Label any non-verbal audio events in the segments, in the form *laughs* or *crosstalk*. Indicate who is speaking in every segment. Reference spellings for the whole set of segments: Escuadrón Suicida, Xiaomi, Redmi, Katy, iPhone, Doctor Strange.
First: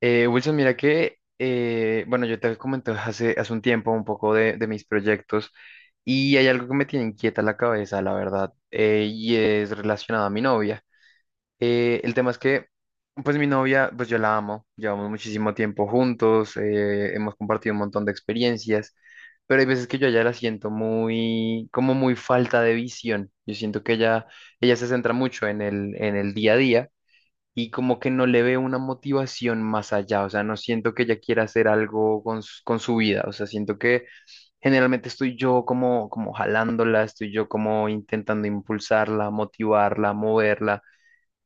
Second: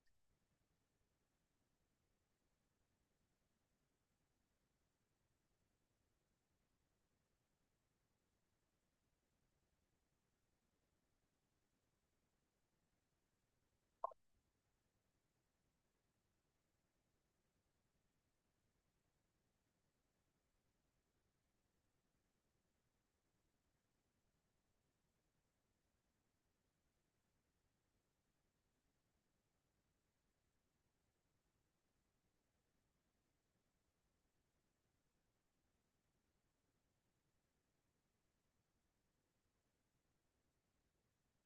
Speaker 1: Wilson, mira que, bueno, yo te comenté hace un tiempo un poco de mis proyectos y hay algo que me tiene inquieta la cabeza, la verdad, y es relacionado a mi novia. El tema es que, pues mi novia, pues yo la amo, llevamos muchísimo tiempo juntos, hemos compartido un montón de experiencias, pero hay veces que yo a ella la siento muy, como muy falta de visión. Yo siento que ella se centra mucho en el día a día y como que no le veo una motivación más allá, o sea, no siento que ella quiera hacer algo con, con su vida, o sea, siento que generalmente estoy yo como, como jalándola, estoy yo como intentando impulsarla, motivarla, moverla,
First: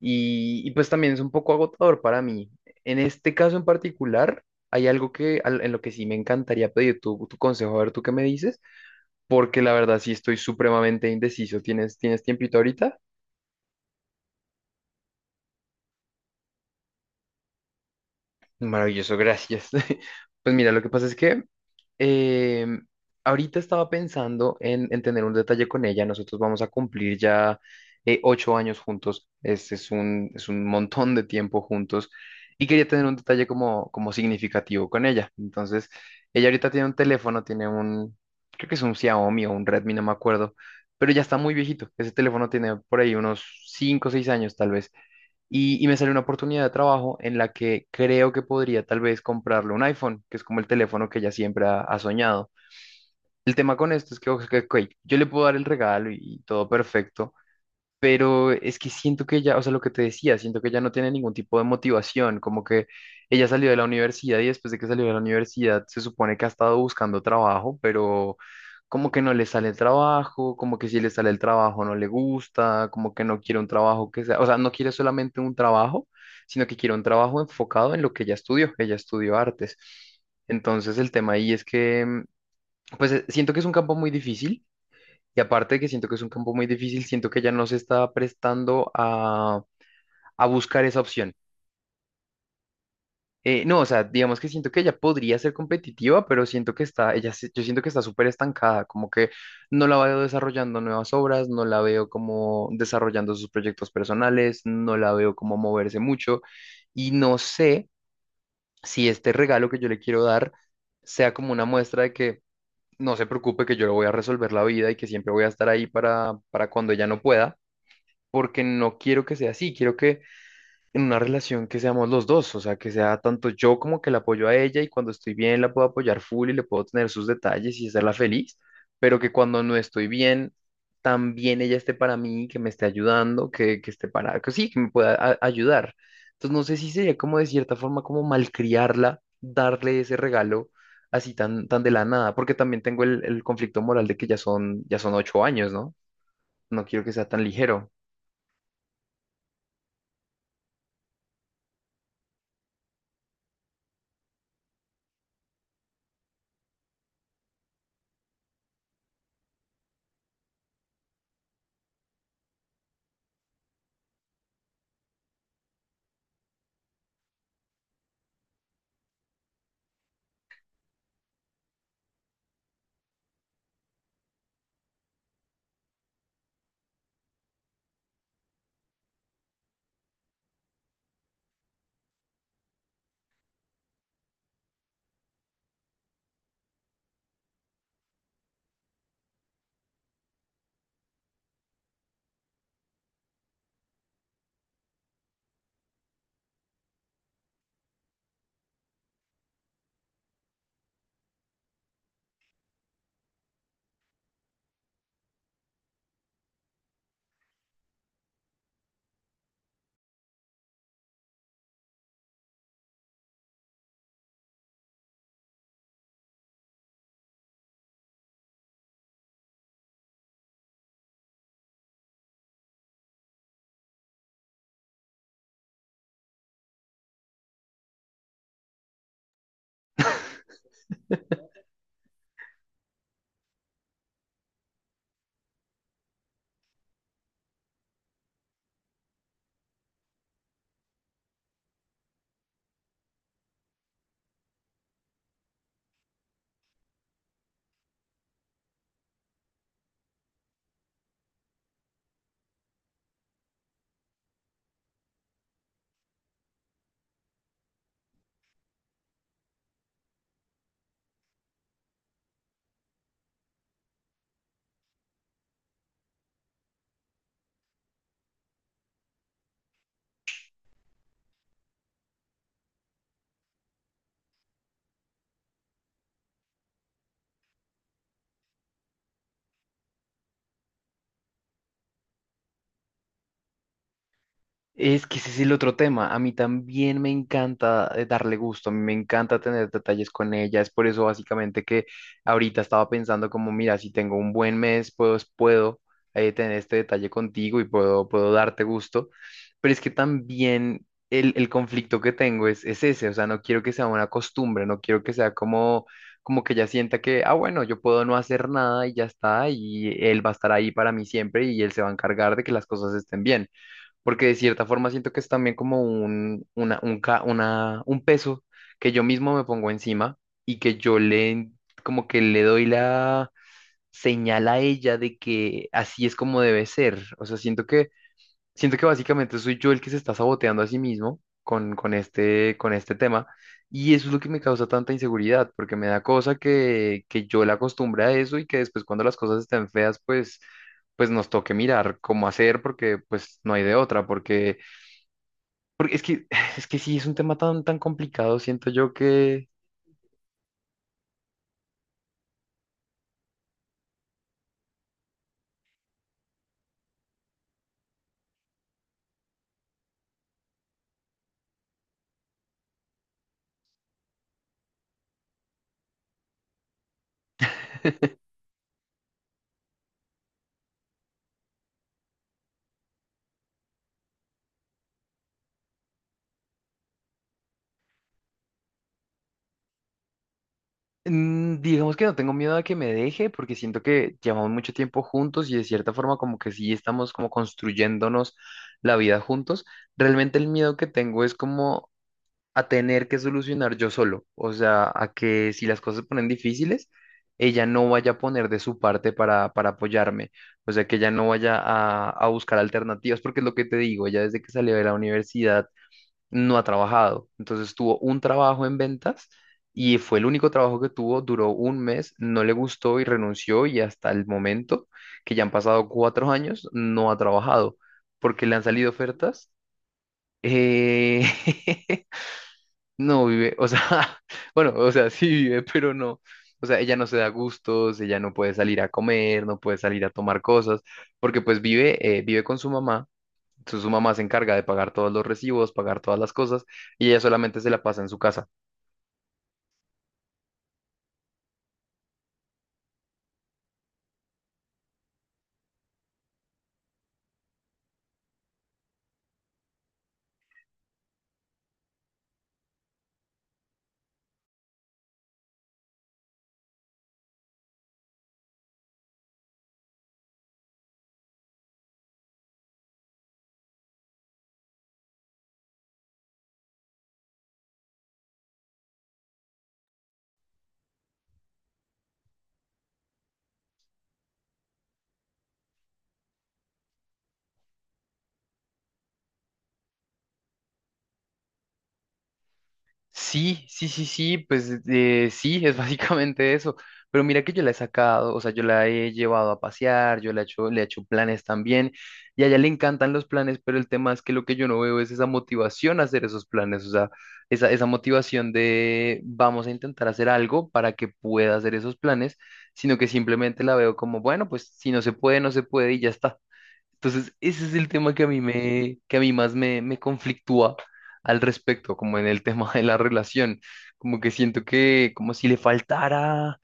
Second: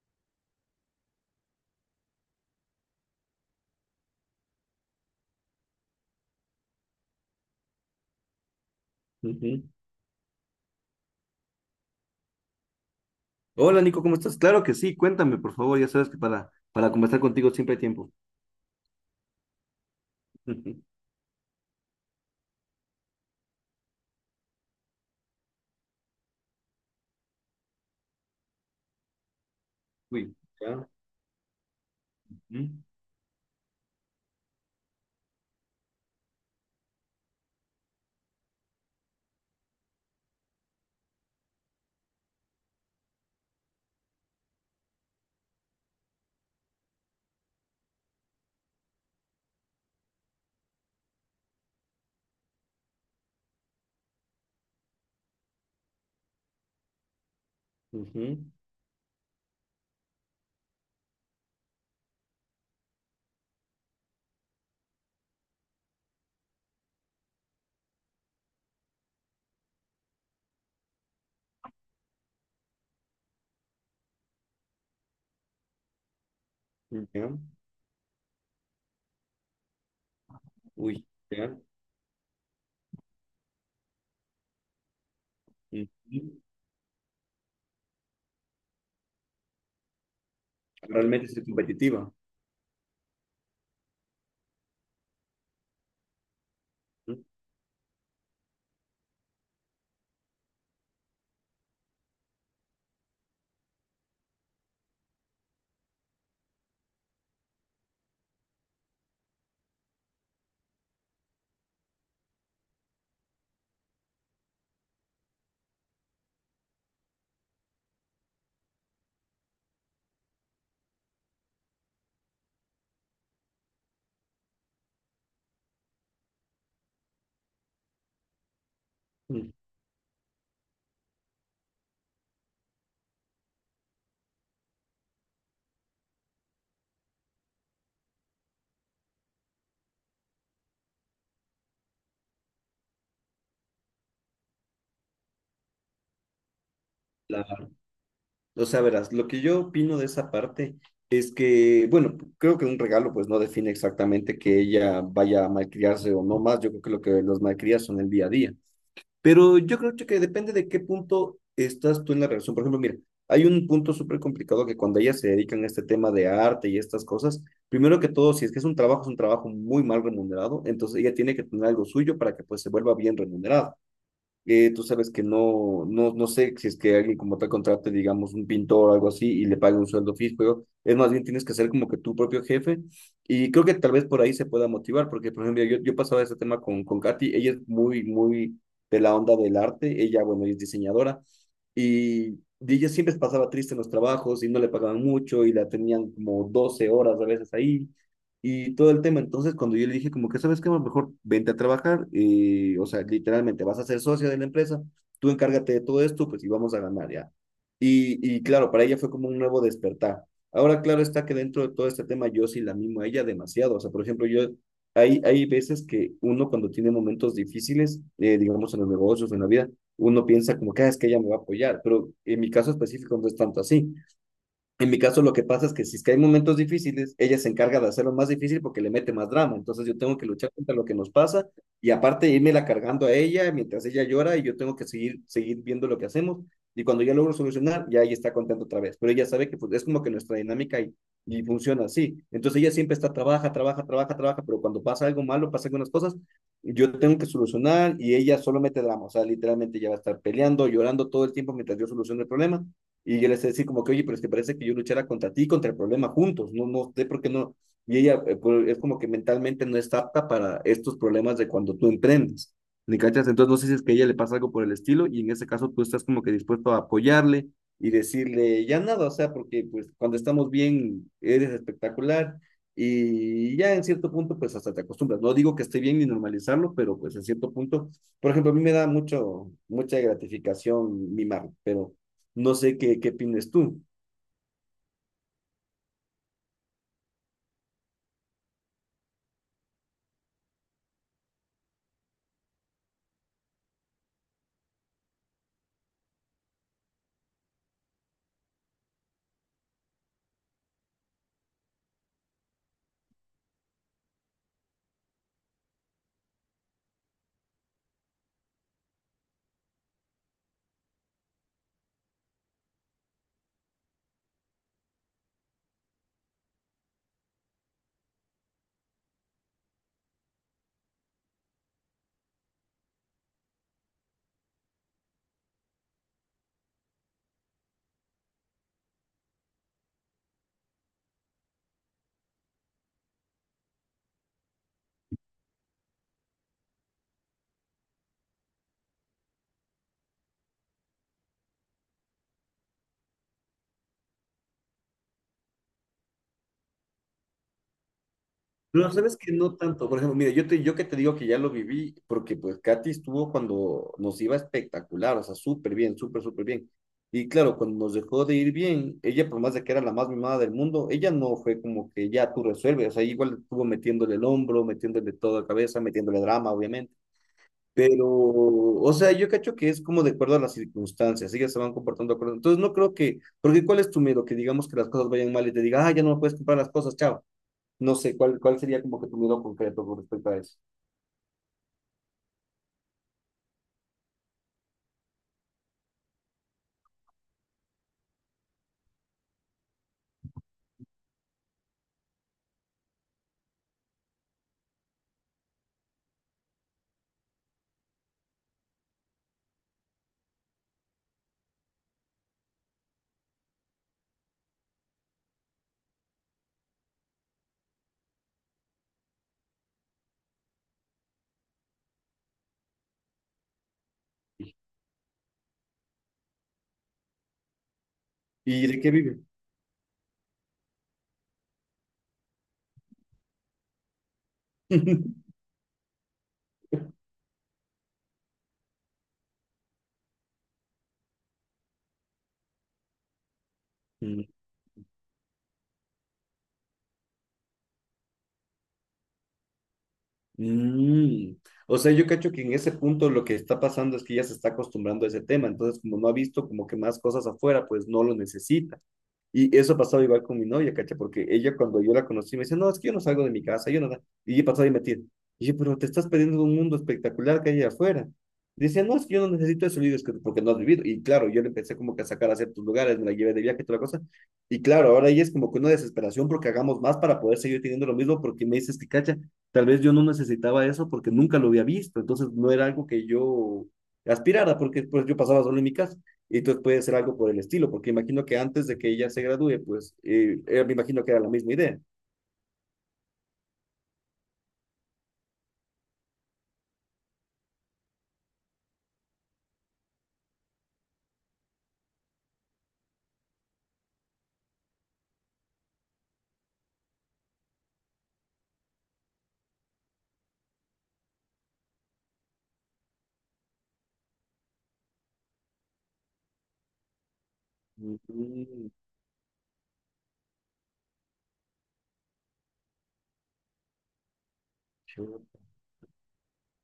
Speaker 1: y pues también es un poco agotador para mí. En este caso en particular, hay algo que, en lo que sí me encantaría pedir tu consejo, a ver tú qué me dices, porque
Speaker 2: Ujú.
Speaker 1: la verdad sí estoy supremamente indeciso. ¿Tienes tiempito ahorita?
Speaker 2: Hola Nico, ¿cómo estás? Claro que sí, cuéntame por favor, ya sabes que para conversar contigo siempre hay tiempo.
Speaker 1: Maravilloso, gracias. *laughs* Pues mira, lo
Speaker 2: Ujú.
Speaker 1: que pasa es que eh, ahorita estaba pensando en tener un detalle con ella. Nosotros vamos a cumplir ya 8 años juntos.
Speaker 2: Uy,
Speaker 1: Es un
Speaker 2: ya.
Speaker 1: montón de tiempo juntos. Y quería tener un detalle como, como significativo con ella. Entonces, ella ahorita tiene un teléfono, tiene un, creo que es un Xiaomi o un Redmi, no me acuerdo. Pero ya está muy viejito. Ese teléfono tiene por ahí unos 5 o 6 años tal vez y me salió una oportunidad de trabajo en la que creo que podría tal vez comprarle un iPhone, que es como el teléfono que ella siempre ha soñado. El tema con esto es que, ok, yo le puedo dar el regalo y todo perfecto, pero
Speaker 2: Ujú,
Speaker 1: es que siento que ella, o sea, lo que te decía, siento que ella no tiene ningún tipo de motivación, como que ella salió de la universidad y después de que salió de la universidad se supone que ha estado buscando trabajo, pero como que no le sale el trabajo, como que si le sale el trabajo no le gusta, como que no quiere un trabajo que sea, o sea, no quiere solamente un trabajo, sino que quiere un
Speaker 2: ujú, ya,
Speaker 1: trabajo enfocado en lo que ella estudió artes. Entonces
Speaker 2: Uy,
Speaker 1: el tema ahí
Speaker 2: ya.
Speaker 1: es que, pues siento que es un campo muy difícil y aparte de que
Speaker 2: Ujú.
Speaker 1: siento que es un campo muy difícil, siento que ya no se está prestando a buscar esa
Speaker 2: Realmente
Speaker 1: opción.
Speaker 2: es competitiva.
Speaker 1: No, o sea, digamos que siento que ella podría ser competitiva, pero siento que está,
Speaker 2: Ujú,
Speaker 1: ella, yo siento que está súper estancada, como que no la veo desarrollando nuevas obras, no la veo como desarrollando sus proyectos personales, no la veo como moverse mucho, y no sé si este regalo que yo le quiero dar sea como una muestra de que no se preocupe, que yo le voy a resolver la vida y que siempre voy a estar ahí para cuando ella no pueda porque no quiero que sea así, quiero que en una relación que seamos los dos, o sea, que sea tanto yo como que la apoyo a ella y cuando estoy bien la puedo apoyar full y le puedo tener sus detalles y hacerla feliz, pero que
Speaker 2: ujú.
Speaker 1: cuando no estoy bien, también ella esté para mí, que me esté ayudando, que esté para, que sí, que me pueda ayudar. Entonces no sé si sería como de cierta forma como malcriarla, darle ese regalo así tan, tan de la nada, porque también tengo el conflicto moral de que ya son 8 años, ¿no? No quiero que sea tan
Speaker 2: Claro.
Speaker 1: ligero.
Speaker 2: O sea, verás, lo que yo opino de esa parte es que, bueno, creo que un regalo pues no define exactamente que ella vaya a malcriarse o no más, yo creo que lo que los malcrías son el día a día. Pero yo creo que depende de qué punto estás tú en la relación. Por ejemplo, mira, hay un punto súper complicado que cuando ellas se dedican a este tema de arte y estas cosas, primero que todo, si es que es un trabajo muy mal remunerado, entonces ella tiene que tener algo suyo para que pues se vuelva bien remunerado tú sabes que no, no, no sé si es que alguien como tal contrate, digamos, un pintor o algo así y le pague un sueldo fijo, pero es más bien tienes que ser como que tu propio jefe y creo que tal vez por ahí se pueda motivar, porque por ejemplo, yo pasaba ese tema con Katy, ella es muy, muy de la onda del arte, ella, bueno, ella es diseñadora y ella siempre pasaba triste en los trabajos y no le pagaban mucho y la tenían como 12 horas a veces ahí y todo el tema. Entonces, cuando yo le dije como que, ¿sabes qué? Mejor vente a trabajar y, o sea, literalmente vas a ser socia de la empresa, tú encárgate de todo esto, pues y vamos a ganar ya. Y claro, para ella fue como un nuevo despertar. Ahora, claro está que dentro de todo este tema yo sí la mimo a ella demasiado. O sea, por ejemplo, yo, hay veces que uno cuando tiene momentos difíciles, digamos en los negocios, en la vida, uno piensa como que "Ah, es que ella me va a apoyar, pero en mi caso específico no es tanto así. En mi caso, lo que pasa es que si es que hay momentos difíciles, ella se encarga de hacerlo más difícil porque le mete más drama. Entonces yo tengo que luchar contra lo que nos pasa y aparte la cargando a ella mientras ella llora y yo tengo que seguir, seguir viendo lo que hacemos. Y cuando ya logro solucionar, ya ella está contenta otra vez. Pero ella sabe que pues, es como que nuestra dinámica y funciona así. Entonces ella siempre está, trabaja, trabaja, trabaja, trabaja, pero cuando pasa algo malo, pasa algunas cosas, yo tengo que solucionar y ella solo mete drama. O sea, literalmente ella va a estar peleando, llorando todo el tiempo mientras yo soluciono el problema y yo les decía como que, oye, pero es que parece que yo luchara contra ti y contra el problema juntos, no, no sé por qué no. Y ella pues, es como que mentalmente no está apta para estos problemas de cuando tú emprendes. ¿Me cachas? Entonces no sé si es que a ella le pasa algo por el estilo y en ese caso tú estás como que dispuesto a apoyarle y decirle, ya nada, o sea, porque pues cuando estamos bien eres espectacular y ya en cierto punto pues hasta te acostumbras. No digo que esté bien ni normalizarlo, pero pues en cierto punto, por ejemplo, a mí me da mucho, mucha gratificación mimar, pero no sé qué, qué opinas tú.
Speaker 1: Es que ese es el otro tema. A mí también me encanta darle gusto, a mí me encanta tener detalles con ella. Es por eso básicamente que ahorita estaba pensando como, mira, si tengo un buen mes, puedo tener este detalle contigo y puedo darte gusto. Pero es que también el conflicto que tengo es ese, o sea, no quiero que sea una costumbre, no quiero que sea como, como que ella sienta que, ah, bueno, yo puedo no hacer nada y ya está, y él va a estar ahí para mí siempre y él se va a encargar de que las cosas estén bien porque de cierta forma siento que es también como un, una, un, un peso que yo mismo me pongo encima y que yo le, como que le doy la señal a ella de que así es como debe ser. O sea, siento que básicamente soy yo el que se está saboteando a sí mismo con este tema. Y eso es lo que me causa tanta inseguridad, porque me da cosa que yo la acostumbre a eso y que después cuando las cosas estén feas, pues nos toque mirar cómo hacer, porque pues no hay de otra, porque es que, *sighs* es que sí, es un tema tan, tan complicado. Siento
Speaker 2: No,
Speaker 1: yo
Speaker 2: sabes que
Speaker 1: que,
Speaker 2: no tanto. Por ejemplo, mira, yo te, yo que te digo que ya lo viví, porque pues Katy estuvo cuando nos iba espectacular, o sea, súper bien, súper, súper bien. Y claro, cuando nos dejó de ir bien, ella, por más de que era la más mimada del mundo, ella no fue como que ya tú resuelves, o sea, igual estuvo metiéndole el hombro, metiéndole toda la cabeza, metiéndole drama, obviamente. Pero, o sea, yo cacho que es como de acuerdo a las circunstancias, ellas se van comportando de acuerdo. Entonces, no creo que, porque ¿cuál es tu miedo? Que digamos que las cosas vayan mal y te diga, ah, ya no me puedes comprar las cosas, chao. No sé, ¿cuál sería como que tu miedo concreto con respecto a eso?
Speaker 1: digamos que no tengo miedo a que me deje, porque siento que llevamos mucho tiempo juntos y de cierta forma como que sí estamos como construyéndonos la vida juntos. Realmente el miedo que tengo es como a tener que solucionar yo solo. O sea, a que si las cosas se ponen difíciles, ella no vaya a poner de su parte para apoyarme. O sea, que ella no vaya a buscar alternativas, porque es lo que te digo, ella desde que salió de la universidad no ha trabajado. Entonces tuvo un trabajo en ventas y fue el único trabajo que tuvo, duró 1 mes, no le gustó y renunció y hasta el momento, que ya han pasado 4 años, no ha trabajado porque le han
Speaker 2: ¿Y de
Speaker 1: salido
Speaker 2: qué vive?
Speaker 1: ofertas. eh, *laughs* no vive, o sea, *laughs* bueno, o sea, sí
Speaker 2: *laughs*
Speaker 1: vive, pero no. O sea, ella no se da gustos, ella no puede salir a comer, no puede salir a tomar cosas, porque pues vive, vive con su mamá entonces su mamá se
Speaker 2: Mm,
Speaker 1: encarga de pagar todos los recibos, pagar todas las cosas, y ella solamente se la pasa en su casa.
Speaker 2: mm. O sea, yo cacho que en ese punto lo que está pasando es que ya se está acostumbrando a ese tema, entonces como no ha visto como que más cosas afuera, pues no lo necesita. Y eso ha pasado igual con mi novia, ¿cacha? Porque ella cuando yo la conocí me dice, no, es que yo no salgo de mi casa, yo no... da-". Y yo he pasado y mentir Y yo, pero te estás perdiendo de un mundo espectacular que hay allá afuera. Dice, no, es que yo no necesito eso, le digo, "Es que porque no has vivido. Y claro, yo le empecé como que a sacar a ciertos lugares, me la llevé de viaje y toda la cosa. Y claro, ahora ella es como que una desesperación porque hagamos más para poder seguir teniendo lo mismo, porque me dices que, cacha, tal vez yo no necesitaba eso porque nunca lo había visto, entonces no era algo que yo aspirara, porque pues yo pasaba solo en mi casa y entonces puede ser algo por el estilo, porque imagino que antes de que ella se gradúe, pues me imagino que era la misma idea.
Speaker 1: Sí, sí, sí, sí, pues sí, es *laughs* básicamente eso. Pero mira que yo la he sacado, o sea, yo la he llevado a pasear, yo la he hecho, le he hecho planes también, y a ella le encantan los planes, pero el tema es que lo que yo no veo es esa motivación a hacer esos planes, o sea, esa motivación de vamos a intentar hacer algo para que pueda hacer esos planes, sino que simplemente la veo como, bueno, pues si no se puede, no se puede y ya está. Entonces, ese es el tema que
Speaker 2: Mm,
Speaker 1: que a mí más me conflictúa al respecto, como en el *laughs* tema de la relación. Como que siento que, como
Speaker 2: chuta,
Speaker 1: si le faltara,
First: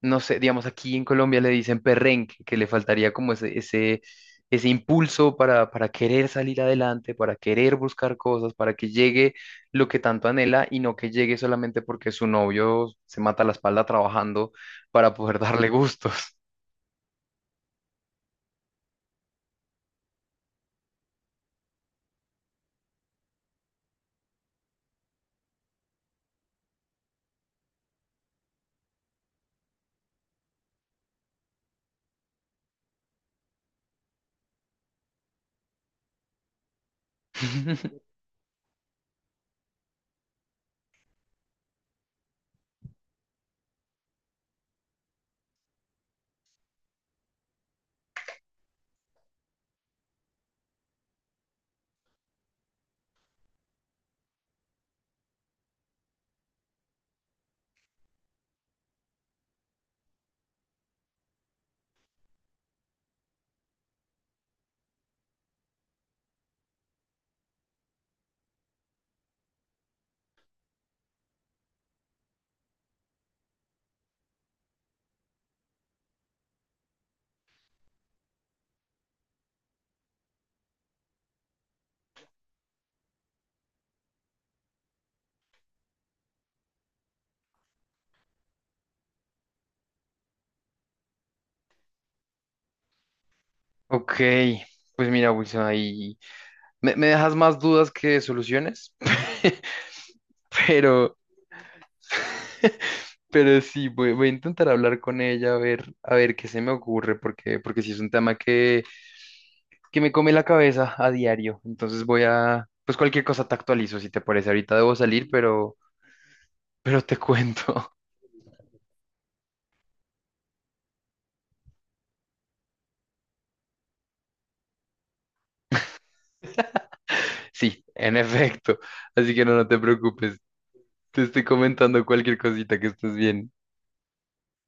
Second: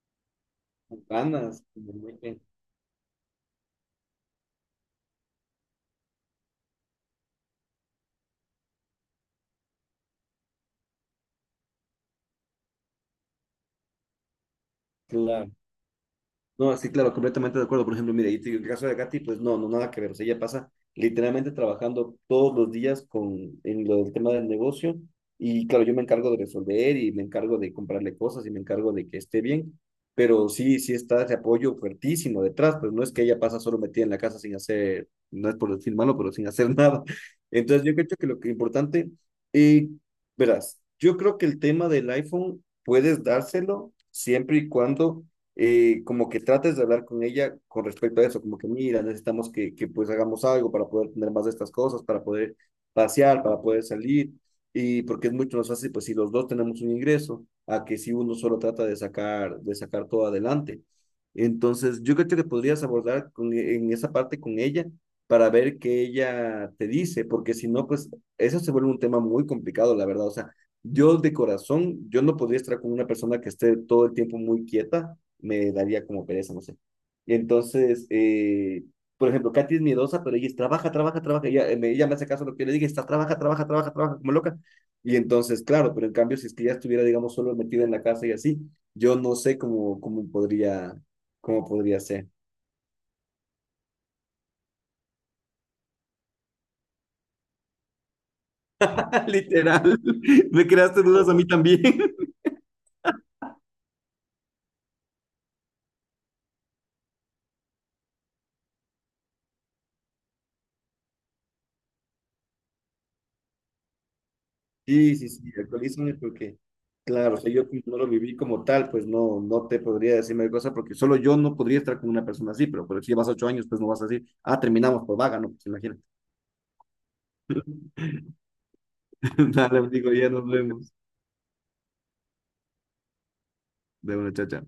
Speaker 1: no sé, digamos, aquí en
Speaker 2: con
Speaker 1: Colombia le
Speaker 2: ganas.
Speaker 1: dicen
Speaker 2: Como muy
Speaker 1: perrenque,
Speaker 2: bien.
Speaker 1: que le faltaría como ese impulso para querer salir adelante, para querer buscar cosas, para que llegue lo que tanto anhela y no que llegue solamente porque su novio se mata la espalda trabajando para poder darle gustos.
Speaker 2: No, sí, claro, completamente de acuerdo. Por ejemplo, mire, y te digo, el caso de Katy, pues no, no, nada que ver. O sea, ella pasa literalmente trabajando todos los días con, en lo del tema del negocio. Y claro, yo me encargo de resolver y me encargo de comprarle cosas y me encargo de que esté bien. Pero sí, sí está ese apoyo fuertísimo detrás. Pues no es que ella pasa solo metida en la casa sin hacer, no es por decir malo, pero sin hacer *laughs* nada. Entonces, yo creo
Speaker 1: *laughs*
Speaker 2: que lo que es importante, y verás, yo creo que el tema del iPhone puedes dárselo siempre y cuando como que trates de hablar con ella con respecto a eso, como que mira, necesitamos que, pues hagamos algo para poder tener más de estas cosas, para poder pasear, para poder salir, y porque es mucho más fácil, pues si los dos tenemos un ingreso, a que si uno solo trata de sacar todo adelante. Entonces, yo creo que podrías abordar con, en esa parte con ella para ver qué ella te dice, porque si no, pues eso se vuelve un tema muy complicado, la verdad. O sea, yo de corazón, yo no podría estar con una persona que esté todo el tiempo muy quieta, me daría como pereza, no sé. Entonces, por ejemplo, Katy es miedosa, pero ella es, trabaja, trabaja, trabaja. Ella, ella me hace caso a lo que yo le dije, está, trabaja, trabaja, trabaja, trabaja como loca. Y entonces, claro, pero en cambio, si es que ella estuviera, digamos, solo metida en la casa y así, yo no sé cómo podría, cómo, podría ser.
Speaker 1: Ok, pues mira, Wilson, ahí. Me dejas más dudas que soluciones,
Speaker 2: *laughs*
Speaker 1: *laughs*
Speaker 2: Literal, *laughs* me creaste
Speaker 1: pero,
Speaker 2: dudas a mí también.
Speaker 1: pero sí, voy a intentar hablar con ella a ver qué se me ocurre, porque, porque sí es un tema que me come la cabeza a diario. Entonces voy a, pues cualquier cosa te actualizo, si te parece. Ahorita debo
Speaker 2: Sí,
Speaker 1: salir,
Speaker 2: sí, sí, actualízame porque,
Speaker 1: pero te
Speaker 2: claro, o sea, yo como
Speaker 1: cuento. *laughs*
Speaker 2: no lo viví como tal, pues no, no te podría decir mayor cosa porque solo yo no podría estar con una persona así, pero, si llevas 8 años, pues no vas a decir, ah, terminamos, por vaga, no, pues imagínate.
Speaker 1: Sí, en efecto. Así que
Speaker 2: *laughs*
Speaker 1: no, no te
Speaker 2: Dale, digo, ya
Speaker 1: preocupes.
Speaker 2: nos vemos.
Speaker 1: Te estoy comentando cualquier cosita que estés bien.
Speaker 2: De una chacha.